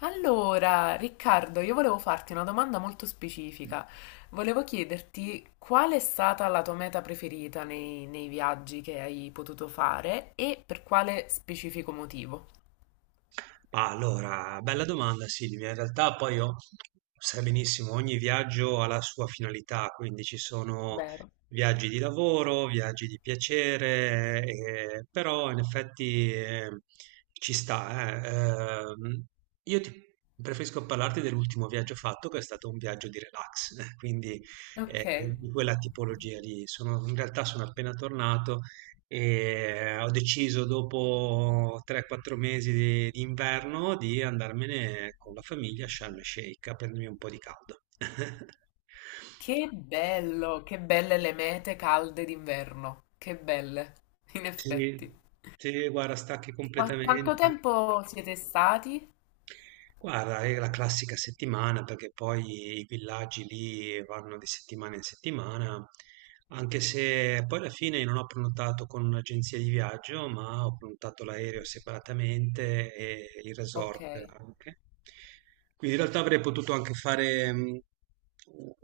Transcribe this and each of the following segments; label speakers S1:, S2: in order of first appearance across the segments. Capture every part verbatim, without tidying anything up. S1: Allora, Riccardo, io volevo farti una domanda molto specifica. Volevo chiederti qual è stata la tua meta preferita nei, nei viaggi che hai potuto fare e per quale specifico motivo.
S2: Ah, Allora, bella domanda Silvia. In realtà poi io, sai benissimo, ogni viaggio ha la sua finalità, quindi ci sono
S1: Vero.
S2: viaggi di lavoro, viaggi di piacere, eh, però in effetti eh, ci sta. eh. Ehm, io ti preferisco parlarti dell'ultimo viaggio fatto, che è stato un viaggio di relax, quindi eh,
S1: Ok.
S2: di quella tipologia lì. Sono- in realtà sono appena tornato e ho deciso dopo tre quattro mesi di, di inverno di andarmene con la famiglia a Sharm el Sheikh a prendermi un po' di caldo.
S1: Che bello, che belle le mete calde d'inverno. Che belle, in
S2: Sì,
S1: effetti.
S2: sì, guarda, stacchi
S1: Qua- quanto
S2: completamente.
S1: tempo siete stati?
S2: Guarda, è la classica settimana perché poi i villaggi lì vanno di settimana in settimana, anche se poi alla fine non ho prenotato con un'agenzia di viaggio, ma ho prenotato l'aereo separatamente e il
S1: Ok.
S2: resort anche. Quindi in realtà avrei potuto anche fare mh,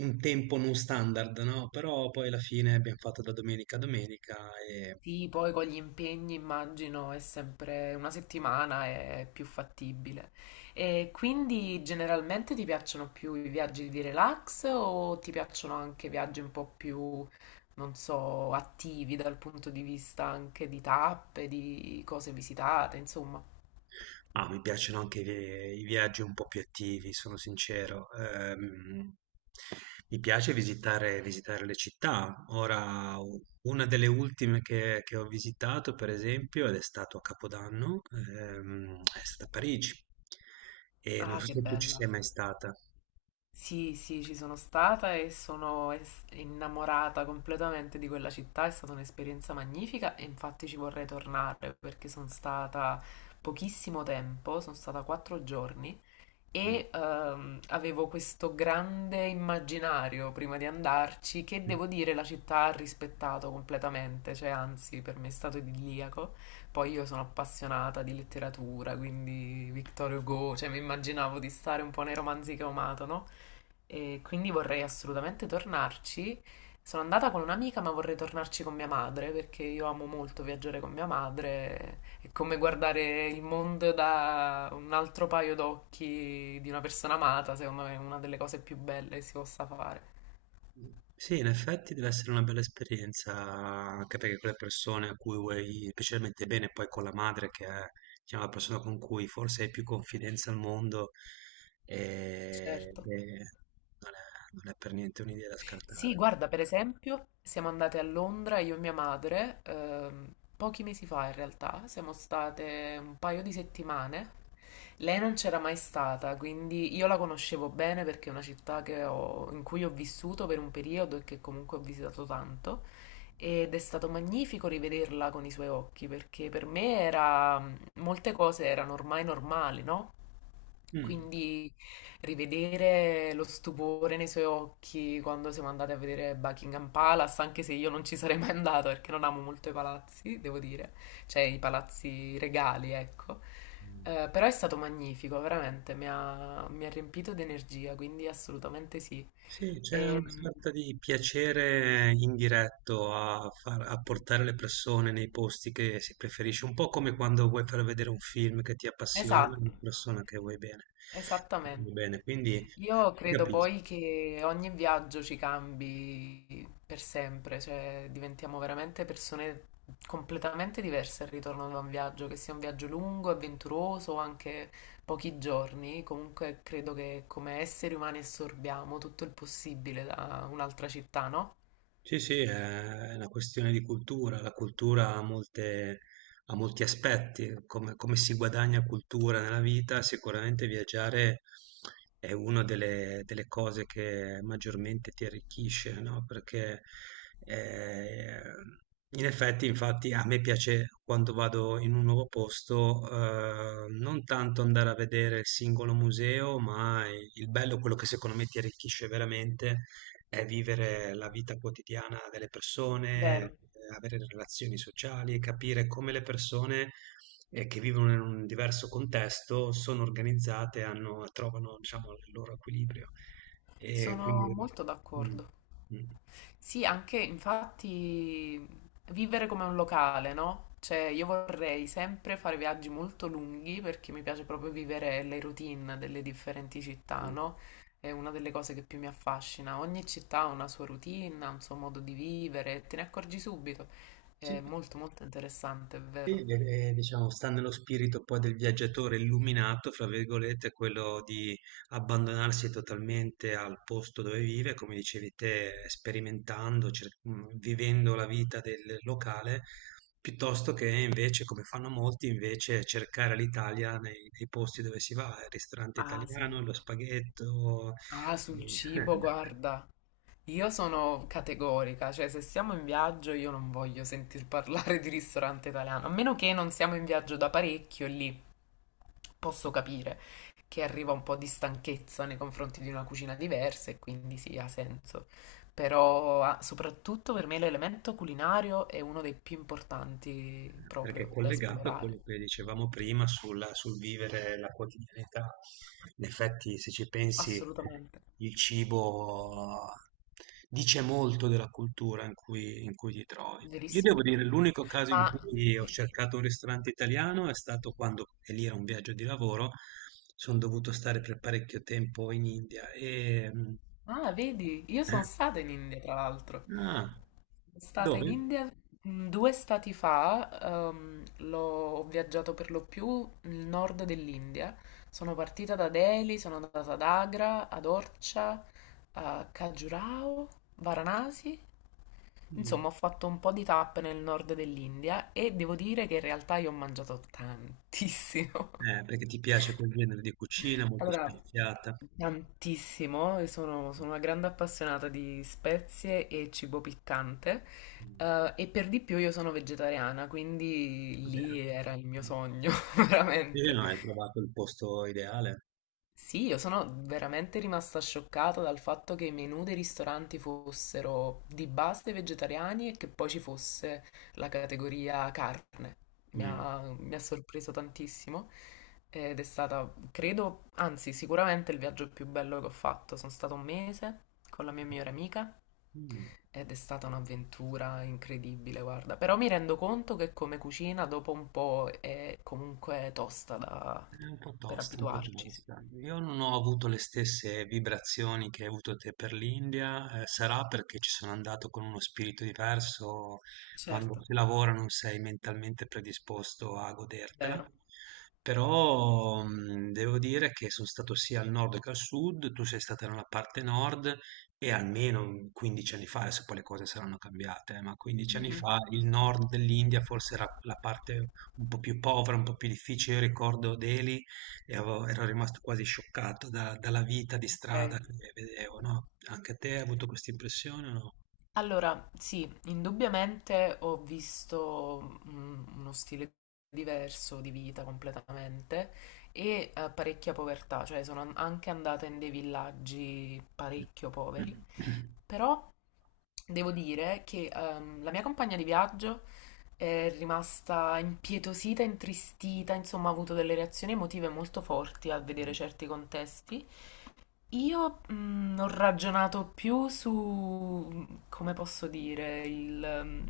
S2: un tempo non standard, no? Però poi alla fine abbiamo fatto da domenica a domenica.
S1: Sì, poi con gli impegni immagino è sempre una settimana è più fattibile. E quindi generalmente ti piacciono più i viaggi di relax o ti piacciono anche viaggi un po' più, non so, attivi dal punto di vista anche di tappe, di cose visitate, insomma.
S2: Ah, mi piacciono anche i vi- i viaggi un po' più attivi, sono sincero. Ehm, mi piace visitare, visitare le città. Ora, u- una delle ultime che, che ho visitato, per esempio, ed è stato a Capodanno, ehm, è stata Parigi. E non
S1: Ah,
S2: so
S1: che
S2: se tu ci
S1: bella.
S2: sei mai stata.
S1: Sì, sì, ci sono stata e sono es- innamorata completamente di quella città, è stata un'esperienza magnifica e infatti ci vorrei tornare perché sono stata pochissimo tempo, sono stata quattro giorni e ehm, avevo questo grande immaginario prima di andarci che
S2: Mm.
S1: devo dire la città ha rispettato completamente, cioè anzi per me è stato idilliaco. Poi io sono appassionata di letteratura, quindi Victor Hugo, cioè mi immaginavo di stare un po' nei romanzi che ho amato, no? E quindi vorrei assolutamente tornarci. Sono andata con un'amica, ma vorrei tornarci con mia madre perché io amo molto viaggiare con mia madre è come guardare il mondo da un altro paio d'occhi di una persona amata, secondo me è una delle cose più belle che si possa fare.
S2: Mh, sì, in effetti deve essere una bella esperienza, anche perché con le persone a cui vuoi specialmente bene, poi con la madre che è, diciamo, la persona con cui forse hai più confidenza al mondo, ehm,
S1: Certo.
S2: beh, non è non è per niente un'idea da
S1: Sì,
S2: scartare.
S1: guarda, per esempio, siamo andate a Londra, io e mia madre, ehm, pochi mesi fa in realtà, siamo state un paio di settimane. Lei non c'era mai stata, quindi io la conoscevo bene perché è una città che ho- in cui ho vissuto per un periodo e che comunque ho visitato tanto. Ed è stato magnifico rivederla con i suoi occhi perché per me era, molte cose erano ormai normali, no?
S2: Mh.
S1: Quindi rivedere lo stupore nei suoi occhi quando siamo andati a vedere Buckingham Palace, anche se io non ci sarei mai andata perché non amo molto i palazzi, devo dire, cioè i palazzi regali, ecco.
S2: Mh.
S1: Eh, però è stato magnifico, veramente, mi ha, mi ha riempito di energia, quindi assolutamente sì.
S2: Sì, c'è una
S1: Ehm,
S2: sorta di piacere indiretto a, far, a portare le persone nei posti che si preferisce, un po' come quando vuoi far vedere un film che ti appassiona, una
S1: esatto,
S2: persona che vuoi bene. Vuoi
S1: esattamente.
S2: bene, quindi
S1: Io
S2: ti
S1: credo
S2: capisco.
S1: poi che ogni viaggio ci cambi per sempre, cioè diventiamo veramente persone completamente diverse al ritorno da un viaggio, che sia un viaggio lungo, avventuroso o anche pochi giorni. Comunque credo che come esseri umani assorbiamo tutto il possibile da un'altra città, no?
S2: Sì, sì, è è una questione di cultura. La cultura ha molte- Ha molti aspetti. Come, come si guadagna cultura nella vita, sicuramente viaggiare è una delle, delle cose che maggiormente ti arricchisce, no? Perché eh, in effetti, infatti, a me piace quando vado in un nuovo posto, eh, non tanto andare a vedere il singolo museo, ma il bello, quello che secondo me ti arricchisce veramente è vivere la vita quotidiana delle persone, ehm,
S1: Vero.
S2: avere relazioni sociali, capire come le persone, ehm, che vivono in un diverso contesto sono organizzate, hanno trovano diciamo il loro equilibrio. E
S1: Sono
S2: quindi
S1: molto
S2: mh,
S1: d'accordo.
S2: mh.
S1: Sì, anche infatti vivere come un locale, no? Cioè, io vorrei sempre fare viaggi molto lunghi perché mi piace proprio vivere le routine delle differenti città,
S2: Mh.
S1: no? È una delle cose che più mi affascina. Ogni città ha una sua routine, ha un suo modo di vivere, te ne accorgi subito.
S2: Sì.
S1: È molto molto interessante, è vero.
S2: Sì, eh, diciamo, sta nello spirito poi del viaggiatore illuminato, fra virgolette, quello di abbandonarsi totalmente al posto dove vive, come dicevi te, sperimentando, cer- mh, vivendo la vita del locale, piuttosto che invece, come fanno molti, invece cercare l'Italia nei, nei posti dove si va, il ristorante
S1: Ah, sì.
S2: italiano, lo spaghetto.
S1: Ah, sul
S2: eh.
S1: cibo, guarda. Io sono categorica, cioè se siamo in viaggio io non voglio sentir parlare di ristorante italiano, a meno che non siamo in viaggio da parecchio, lì posso capire che arriva un po' di stanchezza nei confronti di una cucina diversa e quindi sì, ha senso. Però ah, soprattutto per me l'elemento culinario è uno dei più importanti
S2: Perché è
S1: proprio da
S2: collegato a
S1: esplorare.
S2: quello che dicevamo prima sulla- sul vivere la quotidianità. In effetti, se ci pensi,
S1: Assolutamente,
S2: il cibo dice molto della cultura in cui, in cui ti trovi. Io
S1: verissimo.
S2: devo dire, l'unico caso in
S1: Ma
S2: cui ho
S1: sì.
S2: cercato un ristorante italiano è stato quando, e lì era un viaggio di lavoro, sono dovuto stare per parecchio tempo in India e... mm,
S1: Ah, vedi, io sono
S2: eh,
S1: stata in India, tra l'altro.
S2: Ah,
S1: Sono stata
S2: dove?
S1: in India mm, due stati fa, ehm, l'ho, ho viaggiato per lo più nel nord dell'India. Sono partita da Delhi, sono andata ad Agra, ad Orcha, a Khajuraho, Varanasi.
S2: Mm.
S1: Insomma, ho fatto un po' di tappe nel nord dell'India e devo dire che in realtà io ho mangiato tantissimo.
S2: Eh, perché ti piace quel genere di cucina molto
S1: Allora,
S2: speziata.
S1: tantissimo, e sono,
S2: Mm,
S1: sono una grande appassionata di spezie e cibo piccante,
S2: mm,
S1: eh, e per di più io sono vegetariana, quindi
S2: va
S1: lì
S2: bene.
S1: era il mio sogno,
S2: Sì,
S1: veramente.
S2: no, hai trovato il posto ideale.
S1: Sì, io sono veramente rimasta scioccata dal fatto che i menù dei ristoranti fossero di base vegetariani e che poi ci fosse la categoria carne. Mi
S2: Mm.
S1: ha, mi ha sorpreso tantissimo ed è stata, credo, anzi, sicuramente il viaggio più bello che ho fatto. Sono stato un mese con la mia migliore amica
S2: Mm.
S1: ed è stata un'avventura incredibile, guarda. Però mi rendo conto che come cucina dopo un po' è comunque tosta da-
S2: È un po'
S1: per
S2: tosta, un po'
S1: abituarci. Sì.
S2: tosta. Io non ho avuto le stesse vibrazioni che hai avuto te per l'India, eh, sarà perché ci sono andato con uno spirito diverso, quando
S1: Certo,
S2: si lavora non sei mentalmente predisposto a godertela,
S1: vero.
S2: però mh, devo dire che sono stato sia al nord che al sud, tu sei stata nella parte nord e almeno quindici anni fa, adesso poi le cose saranno cambiate, eh, ma quindici anni
S1: Mhm.
S2: fa il nord dell'India forse era la parte un po' più povera, un po' più difficile. Io ricordo Delhi e avevo ero rimasto quasi scioccato da dalla vita di strada
S1: Ok.
S2: che vedevo, no, anche te hai avuto questa impressione o no?
S1: Allora, sì, indubbiamente ho visto mm, uno stile diverso di vita completamente e eh, parecchia povertà, cioè sono an- anche andata in dei villaggi
S2: Mh.
S1: parecchio poveri, però devo dire che ehm, la mia compagna di viaggio è rimasta impietosita, intristita, insomma ha avuto delle reazioni emotive molto forti al vedere certi contesti. Io mm, ho ragionato più su, come posso dire, il, mm,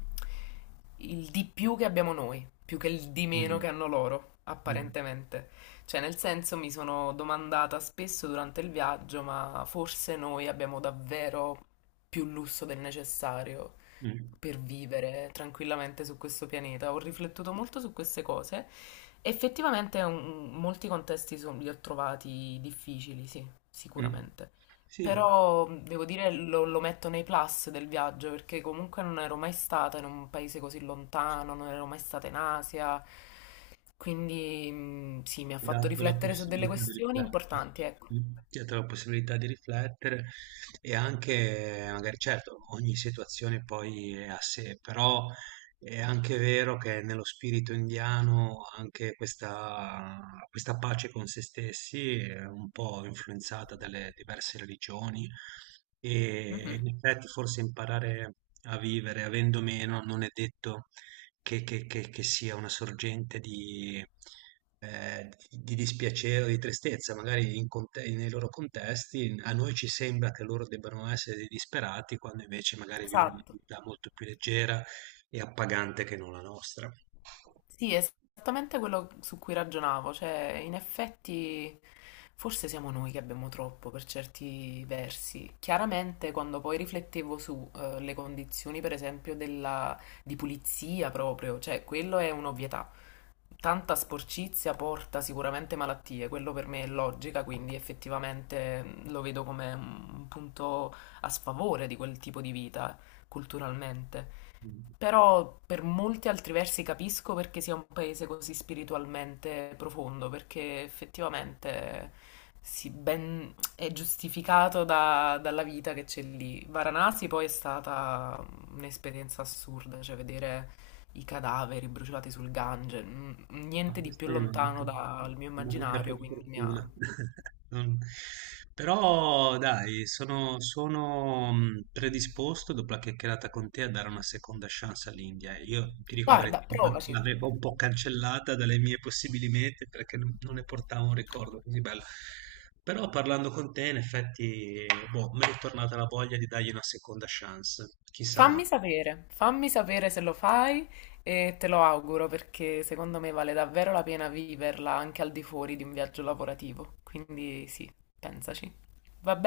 S1: il di più che abbiamo noi, più che il di meno
S2: Mh.
S1: che hanno loro,
S2: Mh.
S1: apparentemente. Cioè, nel senso, mi sono domandata spesso durante il viaggio, ma forse noi abbiamo davvero più lusso del necessario
S2: Mh.
S1: per vivere tranquillamente su questo pianeta. Ho riflettuto molto su queste cose. Effettivamente, un- molti contesti son- li ho trovati difficili, sì
S2: Mh.
S1: sicuramente.
S2: Sì.
S1: Però mm, devo dire lo, lo metto nei plus del viaggio perché comunque non ero mai stata in un paese così lontano, non ero mai stata in Asia, quindi mm, sì, mi ha fatto
S2: Dato la
S1: riflettere su delle
S2: possibilità di
S1: questioni
S2: riflettere.
S1: importanti, ecco.
S2: Mm. Ti ha dato la possibilità di riflettere e anche, eh, magari, certo, ogni situazione poi è a sé, però è anche vero che nello spirito indiano anche questa, questa pace con se stessi è un po' influenzata dalle diverse religioni e
S1: Mhm.
S2: in effetti forse imparare a vivere avendo meno non è detto che che che che sia una sorgente di ehm, di dispiacere o di tristezza, magari in conte nei loro contesti, a noi ci sembra che loro debbano essere dei disperati, quando invece magari vivono una
S1: Esatto.
S2: vita molto più leggera e appagante che non la nostra.
S1: Sì, è esattamente quello su cui ragionavo, cioè in effetti forse siamo noi che abbiamo troppo per certi versi. Chiaramente quando poi riflettevo su eh, le condizioni per esempio della, di pulizia proprio, cioè quello è un'ovvietà. Tanta sporcizia porta sicuramente malattie, quello per me è logica, quindi effettivamente mh, lo vedo come un punto a sfavore di quel tipo di vita culturalmente.
S2: Mh.
S1: Però per molti altri versi capisco perché sia un paese così spiritualmente profondo, perché effettivamente si ben- è giustificato da- dalla vita che c'è lì. Varanasi poi è stata un'esperienza assurda, cioè vedere i cadaveri bruciati sul Gange, n-
S2: No,
S1: niente di più
S2: questa mi
S1: lontano
S2: manca.
S1: dal mio
S2: Mi manca per
S1: immaginario, quindi mi ha...
S2: fortuna. Non- Però dai, sono, sono mh, predisposto dopo la chiacchierata con te a dare una seconda chance all'India. Io ti dico la verità,
S1: Guarda, provaci!
S2: l'avevo un po' cancellata dalle mie possibili mete perché non, non ne portavo un ricordo così bello. Però parlando con te, in effetti, boh, mi è ritornata la voglia di dargli una seconda chance. Chissà mai.
S1: Fammi sapere, fammi sapere se lo fai e te lo auguro perché secondo me vale davvero la pena viverla anche al di fuori di un viaggio lavorativo. Quindi sì, pensaci. Va bene?